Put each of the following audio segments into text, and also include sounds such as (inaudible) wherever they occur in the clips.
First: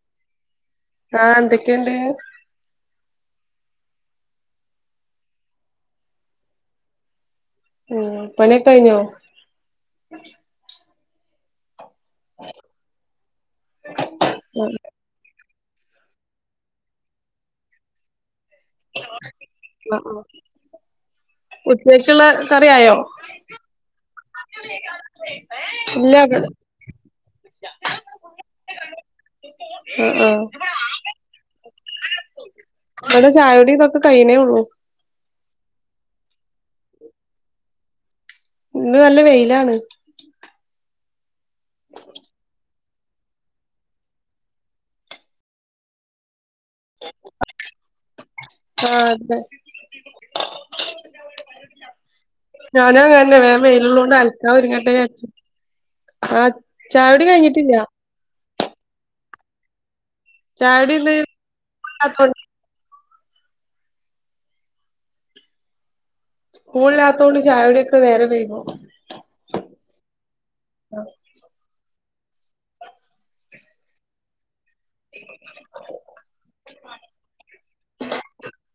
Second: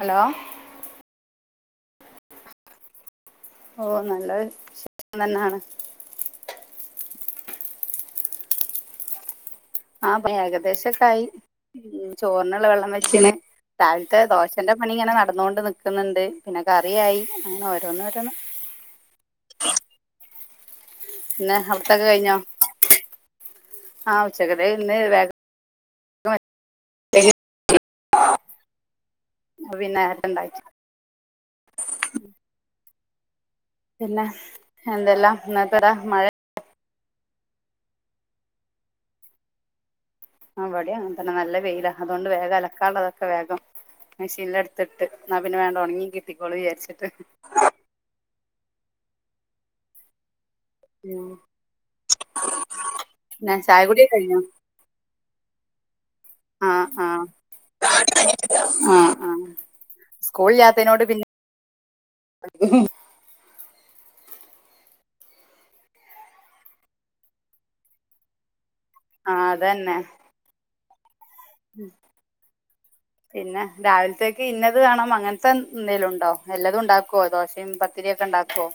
Hello. ആഹ് ന്തൊക്കെണ്ട്. ഓ നല്ലത് സുഖംതന്നാണ്. ഉം പണ്യൊക്കയ്ഞ്ഞോ. ആഹ് പണി ഏകദേശൊക്കായി. ഉം ചോർനുള്ള വെള്ളം വെച്ചിണ് രാവിൽത്തെ ദോശന്റെ ആഹ് പണിങ്ങനെ നട്ന്നോണ്ട് ന ക്ക്ന്ന്ണ്ട് പിന്നെ കറിയായി അങ്ങനെ ഓരോന്നോരോന്ന്. ഹലോ അആ ഉച്ചയ്ക്ക്ള്ള കറി ആയോ. ആവ്. ചകതെ ഇന്ന് വേഗ (inaudible) ഇല്ല ഇവിടെ അ പിന്നെ നേര്ത്തണ്ടായ്റ്റ്. അടെ ചായുടി തക് പിന്നെ എന്തെല്ലാം ഇന്നത്തട മഴ. ഇന്ന് നല്ല വെയ്ലാണ്. ആ വടി അങ്ങൻതന്നെ നല്ല വെയിലാ അതുകൊണ്ട് വേഗല ക്കാൻള്ളതൊക്കെ വേഗം മെഷീൻലെട്ത്ത്ട്ട് ന്നാ പിന്ന വേം ണ്ടൊൺങ്ങി കിട്ടിക്കോളു ചാരിച്ച് ആഹ് തെ (inaudible) ഞാനു അങ്ങനന്നെ പിന്നെ വേം ചായ കുടി മെയിലുള്ളോണ്ട് കഴിഞ്ഞോ അൽക്കാ ഒരുങ്ങട്ടെ യാര്ച്ച് ആഹ് ചായൊടി കയിഞ്ഞിറ്റില്ല ആഹ് ആ സ്കൂൾ ചായകുടി ല്ല്യാത്തനോണ്ട് ഇന്ന് പിന്നെ (inaudible) സ്കൂളില്ലാത്തോണ്ട് സ്കൂൾല്ലാത്തോണ്ട് ചായൊടി ഒക്ക നേരം വൈകു ആഹ് അതെന്നെ ഉ പിന്നെ രാവിൽത്തേക്കിന്നത് വേണം അങ്ങൻത്ത ന്തേലുണ്ടോ? എല്ലതും ണ്ടാക്കോ? ദോശെ എൻ പത്തിരിയൊക്ക ണ്ടാക്കോ?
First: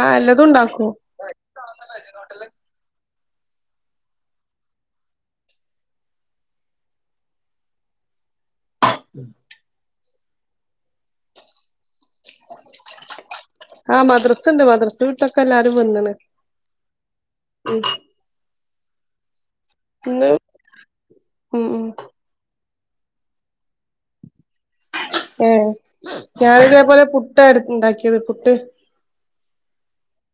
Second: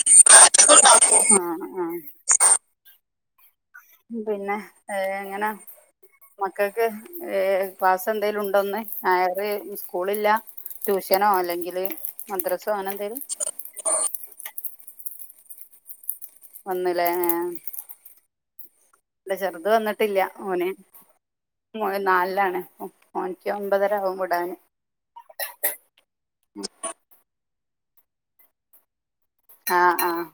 ആഹ് എല്ലതു ണ്ടാക്കു ആഹ് ആഹ് പിന്നെ ഏ എങ്ങനാ മക്കക്ക് ഏ പാസന്തെലും ൺ ഒന്ന് ആയറ് സ്കൂളില്ല ട്യൂഷനോ അല്ലെങ്കില് മദ്രസോ അനെന്തേലു ആഹ് മദ്‌റസ്ണ്ട് മദ്‌റസ് വ്ട്ടൊക്കെല്ലാരും വന്ന്ണ് വന്ന്ല്ലേ ഏ ആഹ് ഉം ന്റ ചെറ്ത് വന്നിട്ടില്ല ഇന്ന് ഓനെ ഉം ഉം മോന് നാല്ലാണ് ഒ ഓനിക്ക് ഒമ്പതരാകും വ്ടാന് ഏഹ് ഞാന് ത് വേ പോലെ പുട്ടാട് ണ്ടാക്ക്യത് പുട്ട് ആ ആഹ്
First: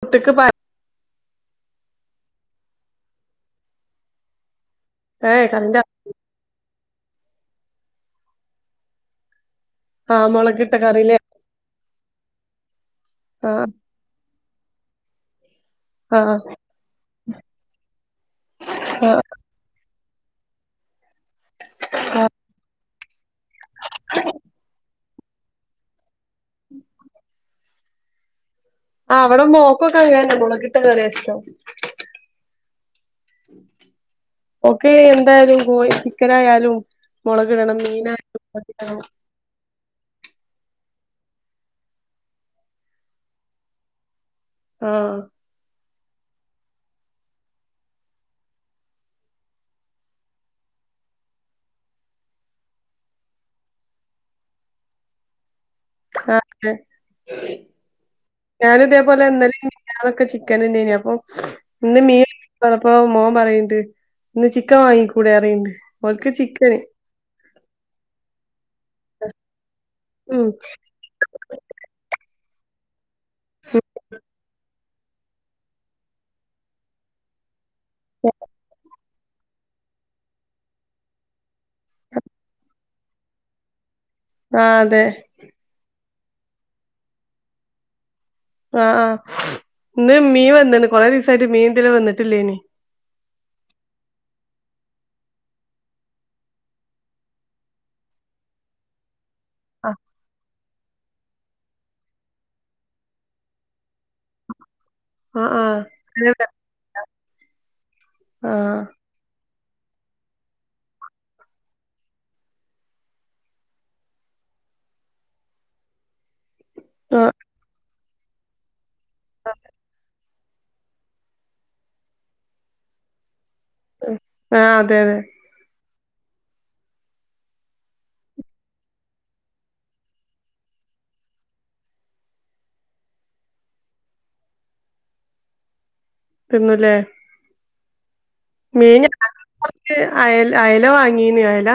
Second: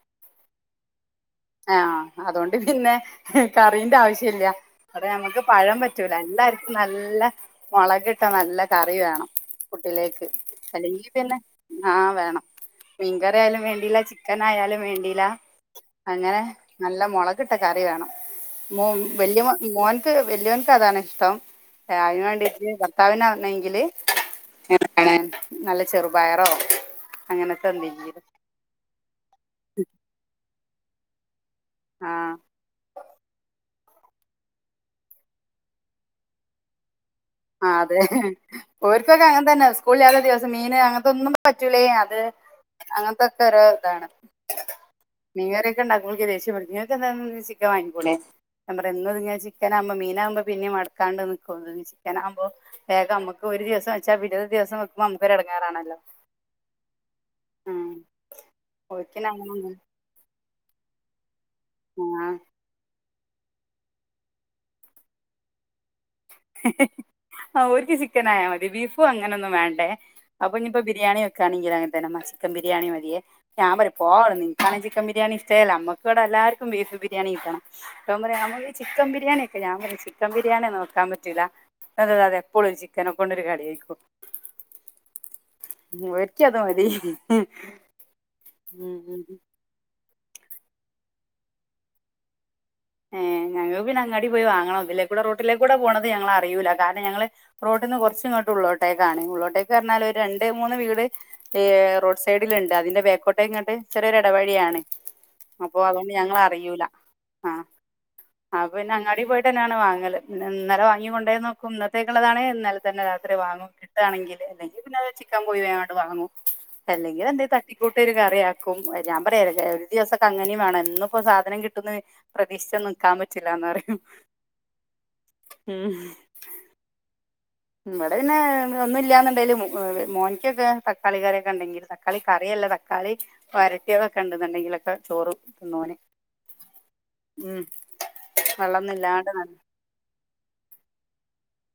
പുട്ട്ക്ക് പാ എആഹ് അതൊണ്ട് പിന്നെ ഹെ കറീന്റാവശ്യല്ല വടെ ഞമ്മക്ക് ഏഹ് പഴം കറിന്റെ പ റ്റൂല എല്ലാര്ക്കും നല്ല മൊളകിട്ട നല്ല കറി വേണം ആഹ് പുട്ടിലേക്ക് മുളകിട്ട അല്ലെങ്കി കറില്ലേ പിന്നെ ആ വേണം മീങ്കറി ആയാലും ആഹ് വേണ്ടീല ചിക് ക്കനായാലും വേണ്ടീല ആഹ് അങ്ങനെ നല്ല മൊളകിട്ട കറി വേണം മോ ആഹ് വല്ല്യ മൊ മോൻ ക്ക്‌ വല്ല്യോൻക്കതാണ്ഷ്ടം അയ്ന് വേണ്ടിട്ട് ഭർത്താവിനാണെങ്കില് (inaudible) ആണ് നല്ല ചെറുബയറോ അങ്ങനത്തെന്തെങ്കിലു ആഹ് വട മോക്കൊക്കങ്ങന മൊളകിട്ട കറിയാഷ്ടം ആഹ് ഓക്ക് ന്തായാലും കോയി ചിക്കനായാലു ആഹ് അതെ ഓര്ക്കൊക്കെ അങ്ങൻ തന്നെ സ് കൂൾലാത ദിവസം മീന് അങ്ങനത്തൊന്നും പറ്റൂലായ്നു അത് അങ്ങൻത്തൊക്കൊര് താണ് ആഹ് മീങ്കറിയൊക്ക ണ്ടാക്കുമ്പൾക്ക് ദേഷ്യം പിടിക്കു ങ്ങക്ക് ന്താ ന് ചിക്കം വാങ്ങിക്കൂടെ ഞാം പറയ എന്നുത്ങ്ങന ചിക്കനാമ്പം മീനാമ്പ പിന്നെം മട്ക്കാണ്ട് ന്ക്കു (unintelligible) ക്കനാമ്പൊ വേഗമ്മക്കൊരു ദിവസ വച്ചാ പിന്നൊരു ദിവസം വക്കുമ മ്മക്കൊരെ ടങ്ങാറാണല്ലോ (unintelligible) ഞാനുതേപോലെ ഓർക്കിന് (unintelligible) അങ്ങനെ ഒന്നും (unintelligible) ചിക്കന്ണ്ടെയ്നി അപ്പൊ ന്ന് മീ ആ (unintelligible) പൊ മോം പറീംണ്ട് ന്ന് ചിക്കം വാങ്ങിക്കൂടെഅറീണ്ട് ഓൽക്ക് ചിക്കന് ആഹ് ഓൽക്ക് ചിക്കനായാ മതി ബീഫു അങ്ങനൊന്നും വേണ്ടെ ഉം അപ്പഞ്ഞി പ്പ ബിരിയാണി ക്കാണെങ്കിലങ്ങൻതെന്ന മ്മ ചിക്കെൻ ബിരിയാണി മതിയെ ഞാം പറിപോവട്ന്ന് ൻക്കാണെ ചിക്കം ബിരിയാണിഷ്ടേല്ലമ്മ വടെല്ലാര്ക്കും ബീഫ്ബിരിയാണി കിട്ടണം (unintelligible) ഞമ്മക്ക് ചിക്കം ബിരിയാണി ഞാൻ പറയും ചിക്കൻ ബിരിയാണിയൊന്നും വെക്കാം പറ്റൂല (unintelligible) എപ്പഴൊരുചിക്കനക്കൊണ്ടൊരു കളിയാരിക്കു ആഹ് തെ. ഇവര്ക്ക്യത് മതി അ ഉം ആഹ് ഉം ന്ന് മീ വന്ന്ണ് കൊറെേ ദിവസായിട്ട് മീൻതിലെ വന്നിട്ടില്ലേനി ഏഹ് ഞങ്ങക് പിന്നങ്ങാടി പോയിവാങ്ങണം തിലേകൂടെ റോട്ടിലേ കൂടെ പോണത് ഞങ്ങളറിയൂല കാരണം ഞങ്ങള് റോട്ന്ന് കൊർച്ച്ങ്ങോട്ടു ള്ളോട്ടേക്കാണ് ഉള്ളോട്ടേക്ക് അർഞ്ഞാൽ ഒര് രണ്ട് മൂന്ന് വീട്ഏ റോഡ് സൈഡില്ണ്ട് അതിന്റെ ബേക്കോട്ടേങ്ങട്ട് ചെറിയൊരെട വഴിയാണ് ആഹ് ആഹ് അപ്പോ ആഹ് അതോണ്ട് അതെ ഞങ്ങൾഅറിയൂല. (inaudible) ആപ്പോ പിന്നെ അങ്ങാടി പോയിട്ട്ന്നെയാണ് വാങ്ങല് പിന്നെ ഇന്നലെവാങ്ങികൊണ്ടോയ് നോക്കും ഇന്നത്തേക്ള്ളതാണേ ഇന്നലെതെന്നെ രാത്രിവാങ്ങും. കിട്ടുകണെങ്കിൽ അല്ലെങ്കിൽ പിന്നെത് ചിക്കെൻ പോയി വേങ്ങട് വാങ്ങും. അല്ലെങ്കിൽ ആഹ് എന്തെങ്കിലും തട്ടിക്കൂട്ട്ഒര് കറിയാക്കും ഞാൻപറയാ ഒര്ദിവസം അങ്ങനിംവാണം എന്നുപ്പോ സാധനം കിട്ടുന്ന് പ്രതീക്ഷിച്ച്നിക്കാൻ പറ്റൂല്ലാന്ന്പറിം. ഹ് ആഹ് അതെ, അതെ ഉംഹ് ഇടെപിന്നെ... ഒന്നുഇല്ലന്നുണ്ടെങ്കിലും മോനിക്കൊക്കെ തക്കാളികറിയൊക്കെ ഇണ്ടെങ്കിൽ തക്കാളികറിയല്ലത ക്കാളി വരട്ടിയാതൊ ക്കെ ഇണ്ട്ന്ന്ണ്ടെ ങ്കിലൊക്കെ ചോറും തിന്നോന് തിന്നുല്ലേ? ഉം വെള്ളൊന്നുല്ലാണ്ട് ന്ന ജ് അയല അയലവാങ്ങീനി അയല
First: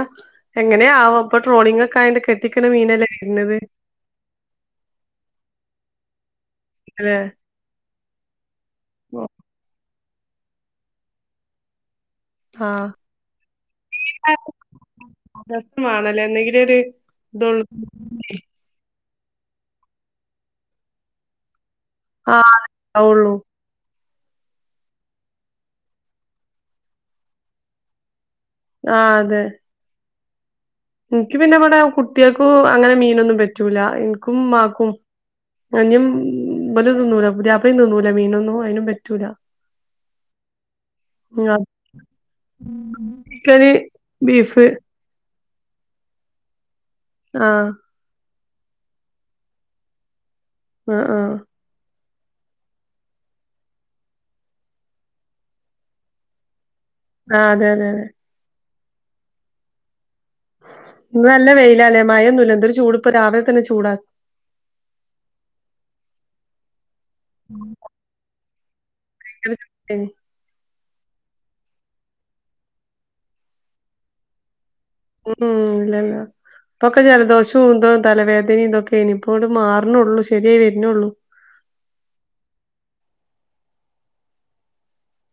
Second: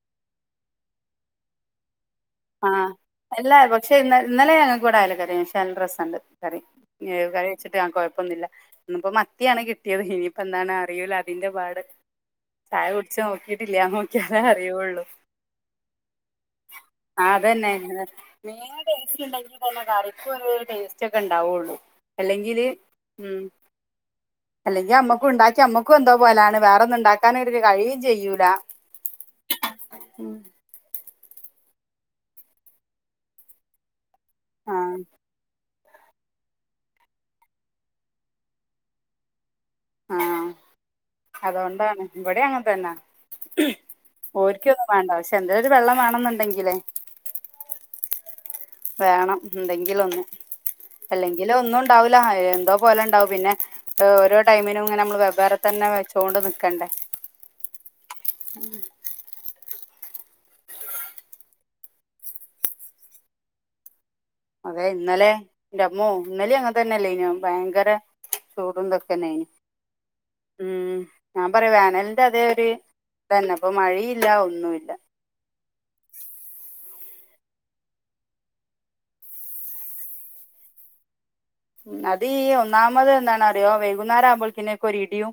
എങ്ങനെയാവോ പ്പൊട്രോളിങ്ങൊ ക്കെ ആയൊണ്ട് കെ ട്ടിക്കണ ആഹ് അല്ല മീനല്ലേവര്ണെത്. പക്ഷെ ഇന്ന ഇന്നലെഞങ്ങൾക്ക് ഇവടെഅയലകറി പക്ഷെന്നല്ലേ രെസെണ്ട് കറി ല്ലേ കറിവെച്ചിട്ട്ആ കുയപ്പൊന്നില്ല. ഇന്നിപ്പോ മത്തിയാണ്കിട്ടിയത് ഇനിയിപ്പോ എന്താണ് അറിയൂല അതിന്റെപാട് ആഹ് ചായകുടിച്ച് നോക്കിട്ടില്ലഅത് നോക്കിയാലേ അറിയൊള്ളൂ. ദെവസം വേണല്ലേ എന്നെങ്കിലൊര് ആഹ് അതെന്നെ (unintelligible) മീ ടൊസ്റ്റിൽ ഉണ്ടങ്കിൽ തന്നെ കറിക്കും അങ്ങനൊരു ടേസ്റ്റ് ഒക്കെ ഉണ്ടാവുള്ളു അല്ലെങ്കില് ആഹ് ആവൊള്ളൂ ഉം അല്ലെങ്കി അമ്മക്കുണ്ടാക്കി അമ്മക്കും എന്തോപോലാണ് വേറൊന്നും ഇണ്ടാക്കാനവര്ക്ക് കഴിയും ചെയ്യൂല. ആഹ് അതെ. ഉം ഇൻക്ക് പിന്നെഇവടെ കുട്ട്യാക്കു അങ്ങനെമീനൊന്നുംപറ്റൂല ഇൻക്കും ആ ഇമാക്കും. അഹ് ഞ്ഞുംഇബലുംതിന്നൂല പുതിയാപ്ലിം തിന്നൂലമീനൊന്നും അതിനുംപറ്റൂല. ആ ഞാ അതുകൊണ്ടാണ് ഇവിടെ അങ്ങനെ തന്നെ ക്കെന്, ബീഫ് ഓർക്കൊന്നും വേണ്ട പക്ഷെഎന്തേലു ഒരു വെള്ളം വാണന്നുണ്ടെങ്കിലെയ് ആഹ് വേണം എന്തെങ്കിലൊന്ന് ആഹ് ആഹ് അല്ലെങ്കില് ഒന്നുഉണ്ടാവൂല എന്തോപോലെ ഉണ്ടാവും പിന്നെ ഏഹ് ഓരോടൈമിനും ഇങ്ങനെനമ്മൾ വെവ്വേറെതന്നെ വെച്ചോണ്ട് നിക്കണ്ടേ. ആഹ് അതെ, അതെ, അതെ ഊമ് ഇന്ന് ന്ല്ലെവെയിലലേ മഴൊന്നുല്ല എന്തൊരുചൂട് ഇപ്പരാവിലെതെന്നെ ചൂടാ. അതെ ഇന്നലെ ന്റമ്മോഇന്നലേ അങ്ങൻതെന്നെയല്ലയ്നോ ഭയങ്കര ചൂടുംതൊക്കെന്നെ യ്നി ഭയങ്കര ചൂടേനി. ഉം ഞാൻപറയാ വേനലിന്റെ അതേഒര് ഇതെന്നെ ഇപ്പൊ മഴയില്ലഒന്നുല്ല. ഉ ഉം ഇല്ലല്ല. ഇപ്പൊക്കെ ജലദോഷവുംഇതോ തലവേദനിം ഇതൊക്കെയ്നി പ്പോണ് ട്ട് ട്ട്മാറ്ണൊള്ളൂ ശെരിയാവെര്നൊള്ളൂ. ഉം അത് ഈഒന്നാമത് എന്താണറിയോ വൈകുന്നേരം ആവുപോൾക്കിനുക്കെ ഇടിയും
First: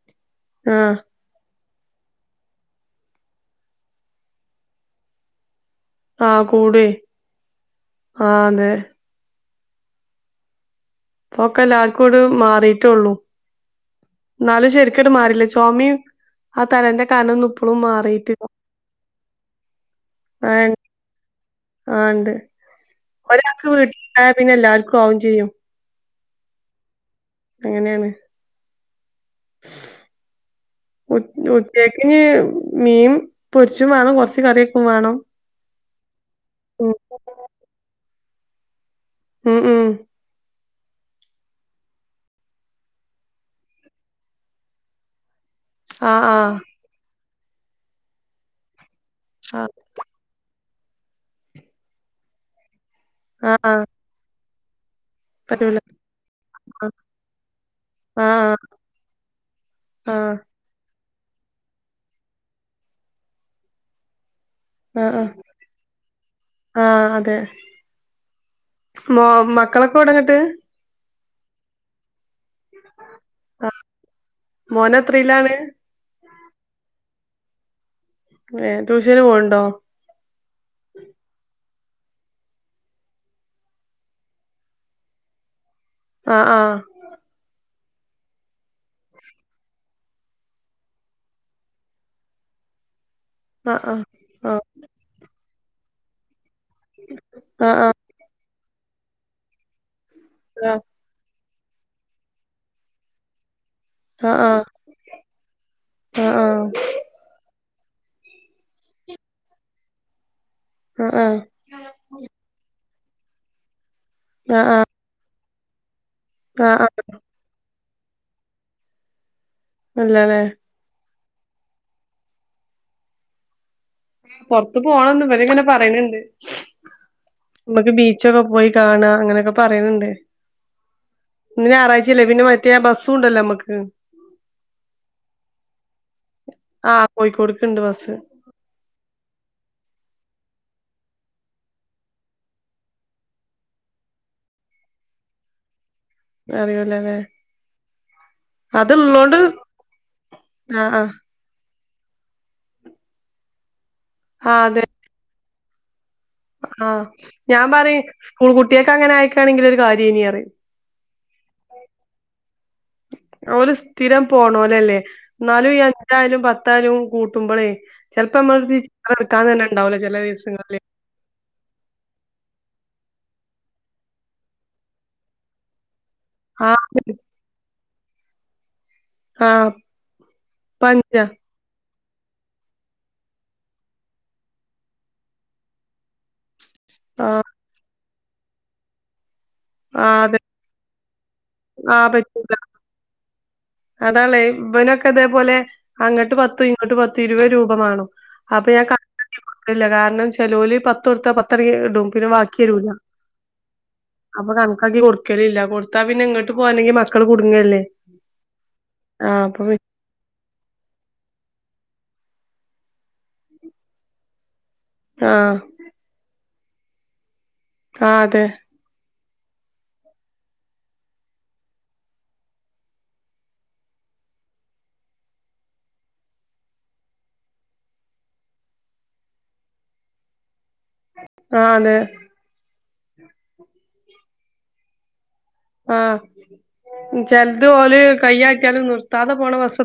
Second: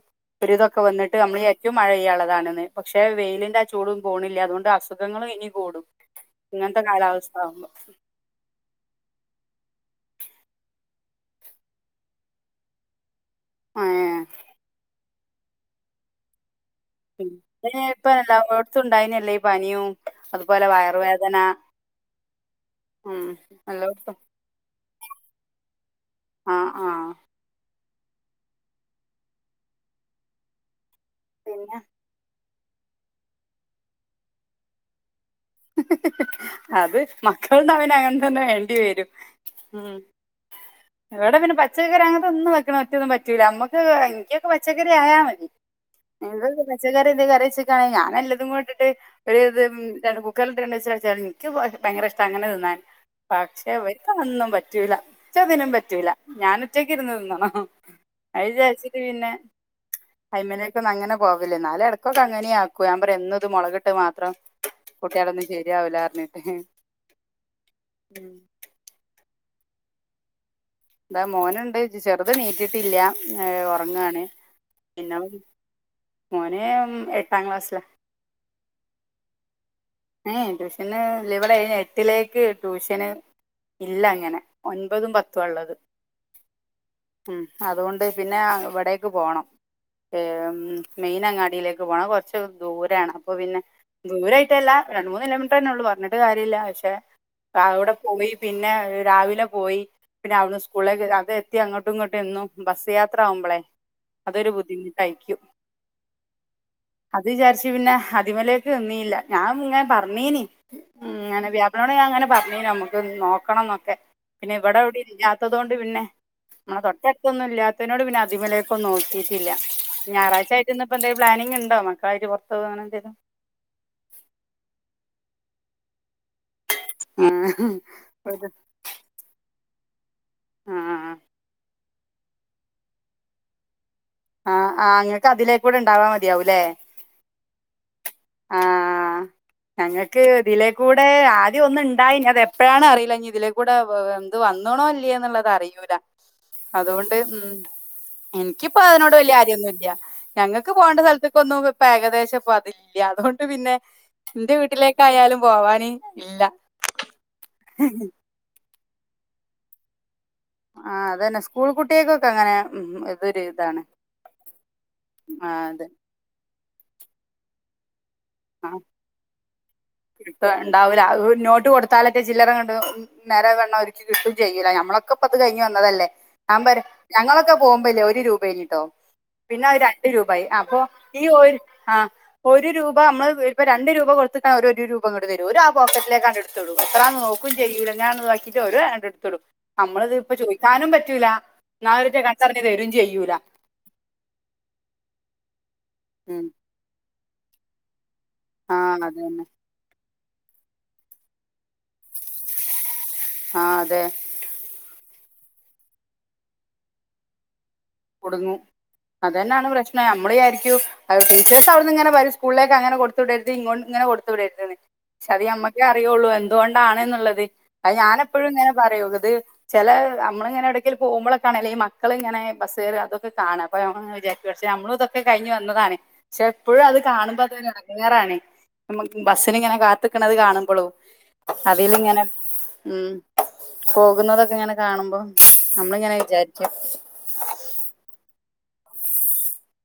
ആഹ് ഒരുവിതൊക്കെവെന്ന് ട്ട് ന്നമ്മൾ ഈഏറ്റവും മഴയ്യാനുള്ളതാണെന്ന് പക്ഷെ വെയിലിന്റെ ആചൂടും പോണില്ല അതോണ്ട് അസുഖങ്ങളും ഇനികൂടും. ആഹ കൂടുയ് ആ അതെ പൊക്കെ എല്ലാർക്കും ങ്ങട് മാറിട്ടള്ളൂ എന്നാലും ശ ട് മാറില്ല ചൊമീം ആ തലന്റെ കനംഒന്നും ഇപ്പഴും മാറിട്ട് ഇല്ല ത്തും ഉണ്ടായിനല്ലോ ഈ പനിയും അതുപോലെ ആഹ് വയറ് വേദന ആഹ് ഇണ്ട് ഒരാൾക്ക് വീട്ടിലണ്ടായ പിന്നെ എല്ലാവർക്കും ആവും ചെയ്യും ആഹ് ആഹ് അങ്ങനെയാണ് (unintelligible) പിന്നെ ഇ മീമ് പൊരിച്ചും വേണം കൊറച്ച് കറിയൊക്കെ വേണം ഹ് ഹ് ഹ് ഹ് ഉം അത് മക്കൾ ന്ന വന് അങ്ങനെ തന്നെ വേണ്ടി വരും ഉം (inaudible) എവിടെ പിന്നെ പച്ചക്കറി അങ്ങനത്തെ ഒന്നും വെക്കണം ഒറ്റൊന്നും പറ്റൂല നമ്മുക്ക് എനിക്കൊക്കെ പച്ചക്കറി ആയാ മതി ആഹ് എന്ത (unintelligible) പച്ചക്കറി എന്തേ കറി വെച്ചക്കാണോ ഞാൻഎല്ലതും കൊട്ടിട്ട് ഒരു ത് ആഹ് (unintelligible) കുക്കർല്ട്ട്ക്കാണ്ട് (unintelligible) ഇൻക്ക് ഭയര ഇഷ്ട അങ്ങനെ തിന്നാൻ. ആഹ് ആഹ് പക്ഷെ ആഹ് ഇവർക്ക് അതൊന്നും പറ്റൂല. ഇച്ചതിനും പറ്റൂല പറ്റൂല്ല. ഞാന ഒറ്റയ്ക്കിരുന്ന് തിന്നണം. ആഹ് ആഹ് അയിചാരിച്ചിട്ട് പിന്നെ ആഹ് അയ്മന് പ്പം അങ്ങനെ പോവല്ലേ, ന്നാലെ ടക്കൊക്കെ അങ്ങനിം ആക്കും. ഞാൻ പറയ്, എന്നുത് മൊളകിട്ടത് മാത്രം ആഹ് കൂട്ടിയാലൊന്നും ശരിയാവൂലാ പറഞ്ഞിട്ട് അ ആഹ് അതെ ഉം മൊ മക്കളൊക്കെ എവ്ടങ്ങട്ട്? ഇതാ മോന്ണ്ട്. ന്റെ ചെറുത് നീച്ചിട്ടില്ല. ഏഹ് ആഹ് ഒറങ്ങാണ്. പിന്നെ (unintelligible) മോനെത്രീലാണ് മോന് ഉം എട്ടാം ക്ലാസ്സില. ഏഹ് ട്യൂഷന് പോവ്ണ്ടോ? ഏഹ്, യ് ട്യൂഷൻന്ന്ല ഇവിടെ അയ്ന് എട്ടിലേക്ക് ട്യൂഷന് ഇല്ല അങ്ങനെ, ഒൻപതും പത്തുവാള്ളത്. ആഹ് ആഹ് ഉം, അതുകൊണ്ട് പിന്നെ ഇവിടേക്ക് പോണം. ഏഹ് ഉം മെയിൻ അങ്ങാടിയിലേക്ക് പോണ. അത് കൊറച്ച് ദൂരാണ്. അപ്പ പിന്നെ, ആഹ് ദൂരായിട്ടല്ല. രണ്ട് മൂന്ന് കിലോമീറ്റർ തന്നെ ഉള്ളൂ. പറഞ്ഞിട്ട് കാര്യല്ല പക്ഷേ ആഹ് അവ്ടെ ആഹ് പോയി പിന്നെ രാവിലെ പോയി പിന്നെ അവിട്ന്ന് സ്കൂളിലേക്ക് അത് ത്തി അങ്ങട്ടും ഇങ്ങട്ടും എന്നും ബസ്സ് യാത്ര ആവുമ്പളെ ആഹ് ആഹ് ആഹ് അതൊരു ബുദ്ധിമുട്ടായിരിക്കും. ആഹ് ആഹ് ആഹ് അത് വിചാരിച്ച് പിന്നെ അതിമലേക്ക് നിന്നീല്ല. ഞാൻ ഇങ്ങെ പറഞ്ഞീനി. ഉം, ആഹ് ങ്ങനെ വ്യാ അതോണ്ട് ഞാൻ ഇങ്ങനെ പറഞ്ഞീനി നമ്മക്ക് നോക്കണംന്നൊക്കെ. പിന്നെ ആഹ് ഇവിടെ എവിടിം ഇല്ലാത്തതൊണ്ട് പിന്നെ, ആഹ് മ്മളെ ആഹ് തൊട്ടട്ത്തൊന്നും ഇല്ലാത്തതിനോട് പിന്നെ അതിമ്മലേക്കൊന്നും നോക്കിട്ടില്ല. ഇല്ലല്ലേ ഞായറാഴ്ച്ചായിട്ട് ഇന്ന്പ്പോ എന്തേലും പ്ലാനിങ് ഇണ്ടോ മക്കളായിട്ട് പൊറത്ത് പോവാനെന്തലും? പൊറത്ത് പോണംന്ന് ഇബല്ങ്ങനെ പറയിന്ണ്ട്. മ്മക്ക് ബീച്ചൊക്കെ പോയി കാണ്അ അങ്ങനെയൊക്കെ പറയ്ന്ണ്ട്. ഇന്ന് ഞായറാഴ്ച്ചല്ലേ പിന്നെ റ്റേ ബസ്സും ഉണ്ടല്ലോ നമ്മക്ക്. ആഹ് ആ, ഇങ്ങട്ട് അതിലേക്കൂടെ ഉണ്ടാവാ മതിയാവുംല്ലേ ആഹ് കോഴിക്കോട്ക്ക്ണ്ട് ബസ്സ് ഞങ്ങൾക്ക് ഇതിലേക്കൂടെ ആദ്യം ഒന്ന് ഇണ്ടായിനി അത് എപ്പഴാണ് അറിയില്ല ഇനി ഇതിലേക്കൂടെ (unintelligible) ഇത് വന്ന്ണോ ഇല്ലയോ എന്നുള്ളത് അറിയൂല. അതുകൊണ്ട് അറിയൂലല്ലേ ഉം ഇൻക് പ്പൊ അതിനോട് വല്ല്യ അത്ള്ളോണ്ട് കാര്യൊന്നും ഇല്ല. ഞങ്ങൾക്ക് ആഹ് പോകണ്ട ആഹ് സ്ഥലത്ത് ഇപ്പൊന്നും ഇപ്പ ഏകദേശംപ്പ അതില്ല. അതുകൊണ്ട് പിന്നെ ഇന്റെ ആഹ് അതെ വീട്ടിലേക്കായാലും പോവാന് ഇല്ല ആഹ്, ഞാൻ പറിം സ്കൂൾ കുട്ടിയക്ക് അങ്ങനെ ആയക്കാണെങ്കില് ഒരു കാര്യം ഇനി അറിം. ആഹ് അതന്നെ, സ്കൂൾ കുട്ടിയൾക്കൊക്കെ അങ്ങനെ ഇതൊരു ഓല് ഇതാണ് സ്ഥിരം പോണോലല്ലേ ആഹ് ന്നാലും ഈ അത് അഞ്ചായാലും പത്തായാലും കൂട്ടുമ്പളേ ചെലപ്പമ്മളട്ത്ത് ആഹ് ഇര് ഇട്ക്കാതന്നെ ഇണ്ടാവുല്ല ചെലേ ദിവസങ്ങളില്. ല അതുകൊ നോട്ട് കൊടു താലത്തെ ചില്ലറ കൊണ്ട് നി നേരെ വെണ്ണം ഒരിക്കി കിട്ടും ചെയ്ല്ല. നമ്മളൊക്കെ ഇപ്പ അത് കഴിഞ്ഞ് വന്നതല്ലേ. ആമ്പറ, ആഹ് ഞങ്ങളൊക്കെ പോകുമ്പല്ലേ ഒരു രൂപേനിട്ടോ. പിന്നെ ആഹ് അത് രണ്ട് രൂപായി. അപ്പൊ ഇപ്പ ഈ അഞ്ചാ ഒരു ആ ഒരു രൂ ഇപ്പ നമ്മള് ഇപ്പൊ രണ്ട് രൂപ കൊടുത്തിട്ട ഒരു ഒരു രൂപ ഇങ്ങട്ട് തരും. ഒര് ആ പോക്കറ്റിലേക്കാണ്ട്ട്ത്ത്ടും. എത്രാന്ന് ആഹ് നോക്കുൽ ചെയ്യൂല്ല. ഞാ (unintelligible) ഇട്ത്ത്ടും. നമ്മളിത് ആഹ് ഇപ്പൊ അതെ ചോദിക്കാനും പറ്റൂല. ഇന്നാലറ്റ കണ്ടറിഞ്ഞ് തരും ചെയ്യൂല. അതാള്ളേ, ഇവനൊക്കെ ഇതേപോലെ അങ്ങട്ട് ഉം പത്തും ഇങ്ങട്ട് പത്തും ഇരുപത് രൂപ മാണം അപ്പൊ ഞാൻ ആഹ് കണക്കാക്കി അതന്നെ കൊട്ക്കല്‌ല്ല. കാരണം ചെലോല് പത്ത് കൊടുത്ത പത്തിണി ഇടും പിന്നെ ബാക്കിയരൂല. ആഹ് അതെ അപ്പൊ കണക്കാക്കി കൊടുക്കല്‌ല്ല. കൊടുത്താ പിന്നെ ഇങ്ങട്ട് പോരണങ്കി മക്കള് കുടുങ്ങല്ലേ. കുടുങ്ങും. ആഹ് അപ്പൊ അതന്നെണ് പി പ്രശ് നമ്മള് വിചാരിക്കും അ ടീച്ചേഴ്സവിടുന്ന്ങ്ങനെ പറിം സ്കൂളിലേക്ക അങ്ങനെ കൊടുത്ത്‌വിടരുത് ഇൻങ്ങോ ഇങ്ങനെ കൊടുത്ത് വിടരുത്‌ന്ന് ക്ഷത്‌ ആഹ് ഞമ്മക്കേ അറിയുള്ളു എന്തുകൊണ്ടാണ്ന്നുള്ളത്. അത് ഞാന ആഹ് അതെ എപ്പഴും ഇങ്ങന പറയും, ഇന്നട്ട് ചെല അമ്മളി ങ്ങനെ എവടക്കൽ പോകുമ്പോളൊക്കെണല്ലേ ഈ മക്കള ഇങ്ങനെ ബസ്റി അതൊക്കെ കാണാം അപ്പൊ വിചാരിക്കും നമ്മള് ഇതൊക്കെ കഴിഞ്ഞ് വന്നതണ് പക്ഷെ എപ്പോഴും അത് കാണുമ്പോ അതൊര് എടങ്ങാറാണ് നമ്മ ബസ്സിന് ഇങ്ങനെ കാത്തിക്കണത് കാണുമ്പോളും ആഹ് അതെ അതിലിങ്ങനെ ഉം പോകുന്നതൊക്കെ ഇങ്ങനെ കാണുമ്പോ ആഹ് ചെലത് ഓല് കയറ്റിയാലും നിർത്താതെ പോണ ബസ്സ്‌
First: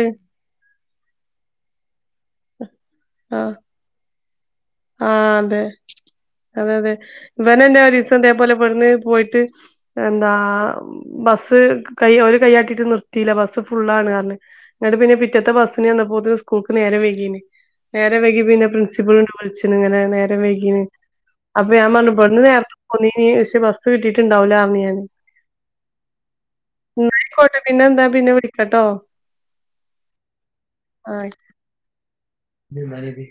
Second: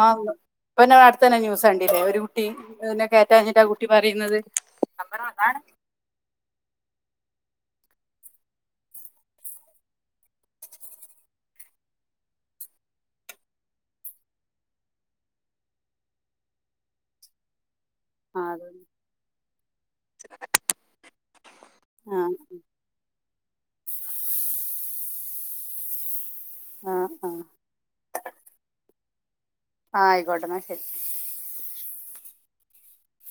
ആന്ന് ഇപ്പല്ല കാലത്തെന്നെ ന്യൂസ് കണ്ടീല്ലേ ഒരു കുട്ടി നെ ആഹ് കയറ്റാന്നിട്ട് ആ കുട്ടി കുട്ടി പറയുന്നത് ആഹ് അതെ അതെ അതെ ഇവനെന്നെ ഒരിസം ഇതേ പോലെ ഇബ്ടുന്നു പോയിട്ട് എന്താ ബസ് കൈ ഓല് കയ്യട്ടിട്ട് നിർത്തിയില്ല ബസ് ഫുള്ളാണ് പറഞ്ഞ് എന്നട്ട് പിന്നെ പിറ്റത്തെ ബസ്സിന് ചെന്നപ്പോത്തിന് സ്കൂൾക്ക് നേരെ വൈകിന് നേരെ ആ വൈകിന്നെ അത് പ് പ്രിൻസിപ്പൽ ഇണ്ട് വിളിച്ചണ് ഇങ്ങനെ നേരെ വൈകീ അപ്പൊ ഞാൻ പറഞ്ഞു ആ ഇബടെന്ന് നെ പൊന്നിന് പക്ഷെ ബസ് കിട്ടിയിട്ടുണ്ടാവൂല പറഞ്ഞ് ഞാന് ആ ആ എന്നായിക്കോട്ടെ പിന്നെ എന്താ പിന്നെ വിളിക്കാട്ടോ ഗോൾഡ് മറ്റേയി ഓയി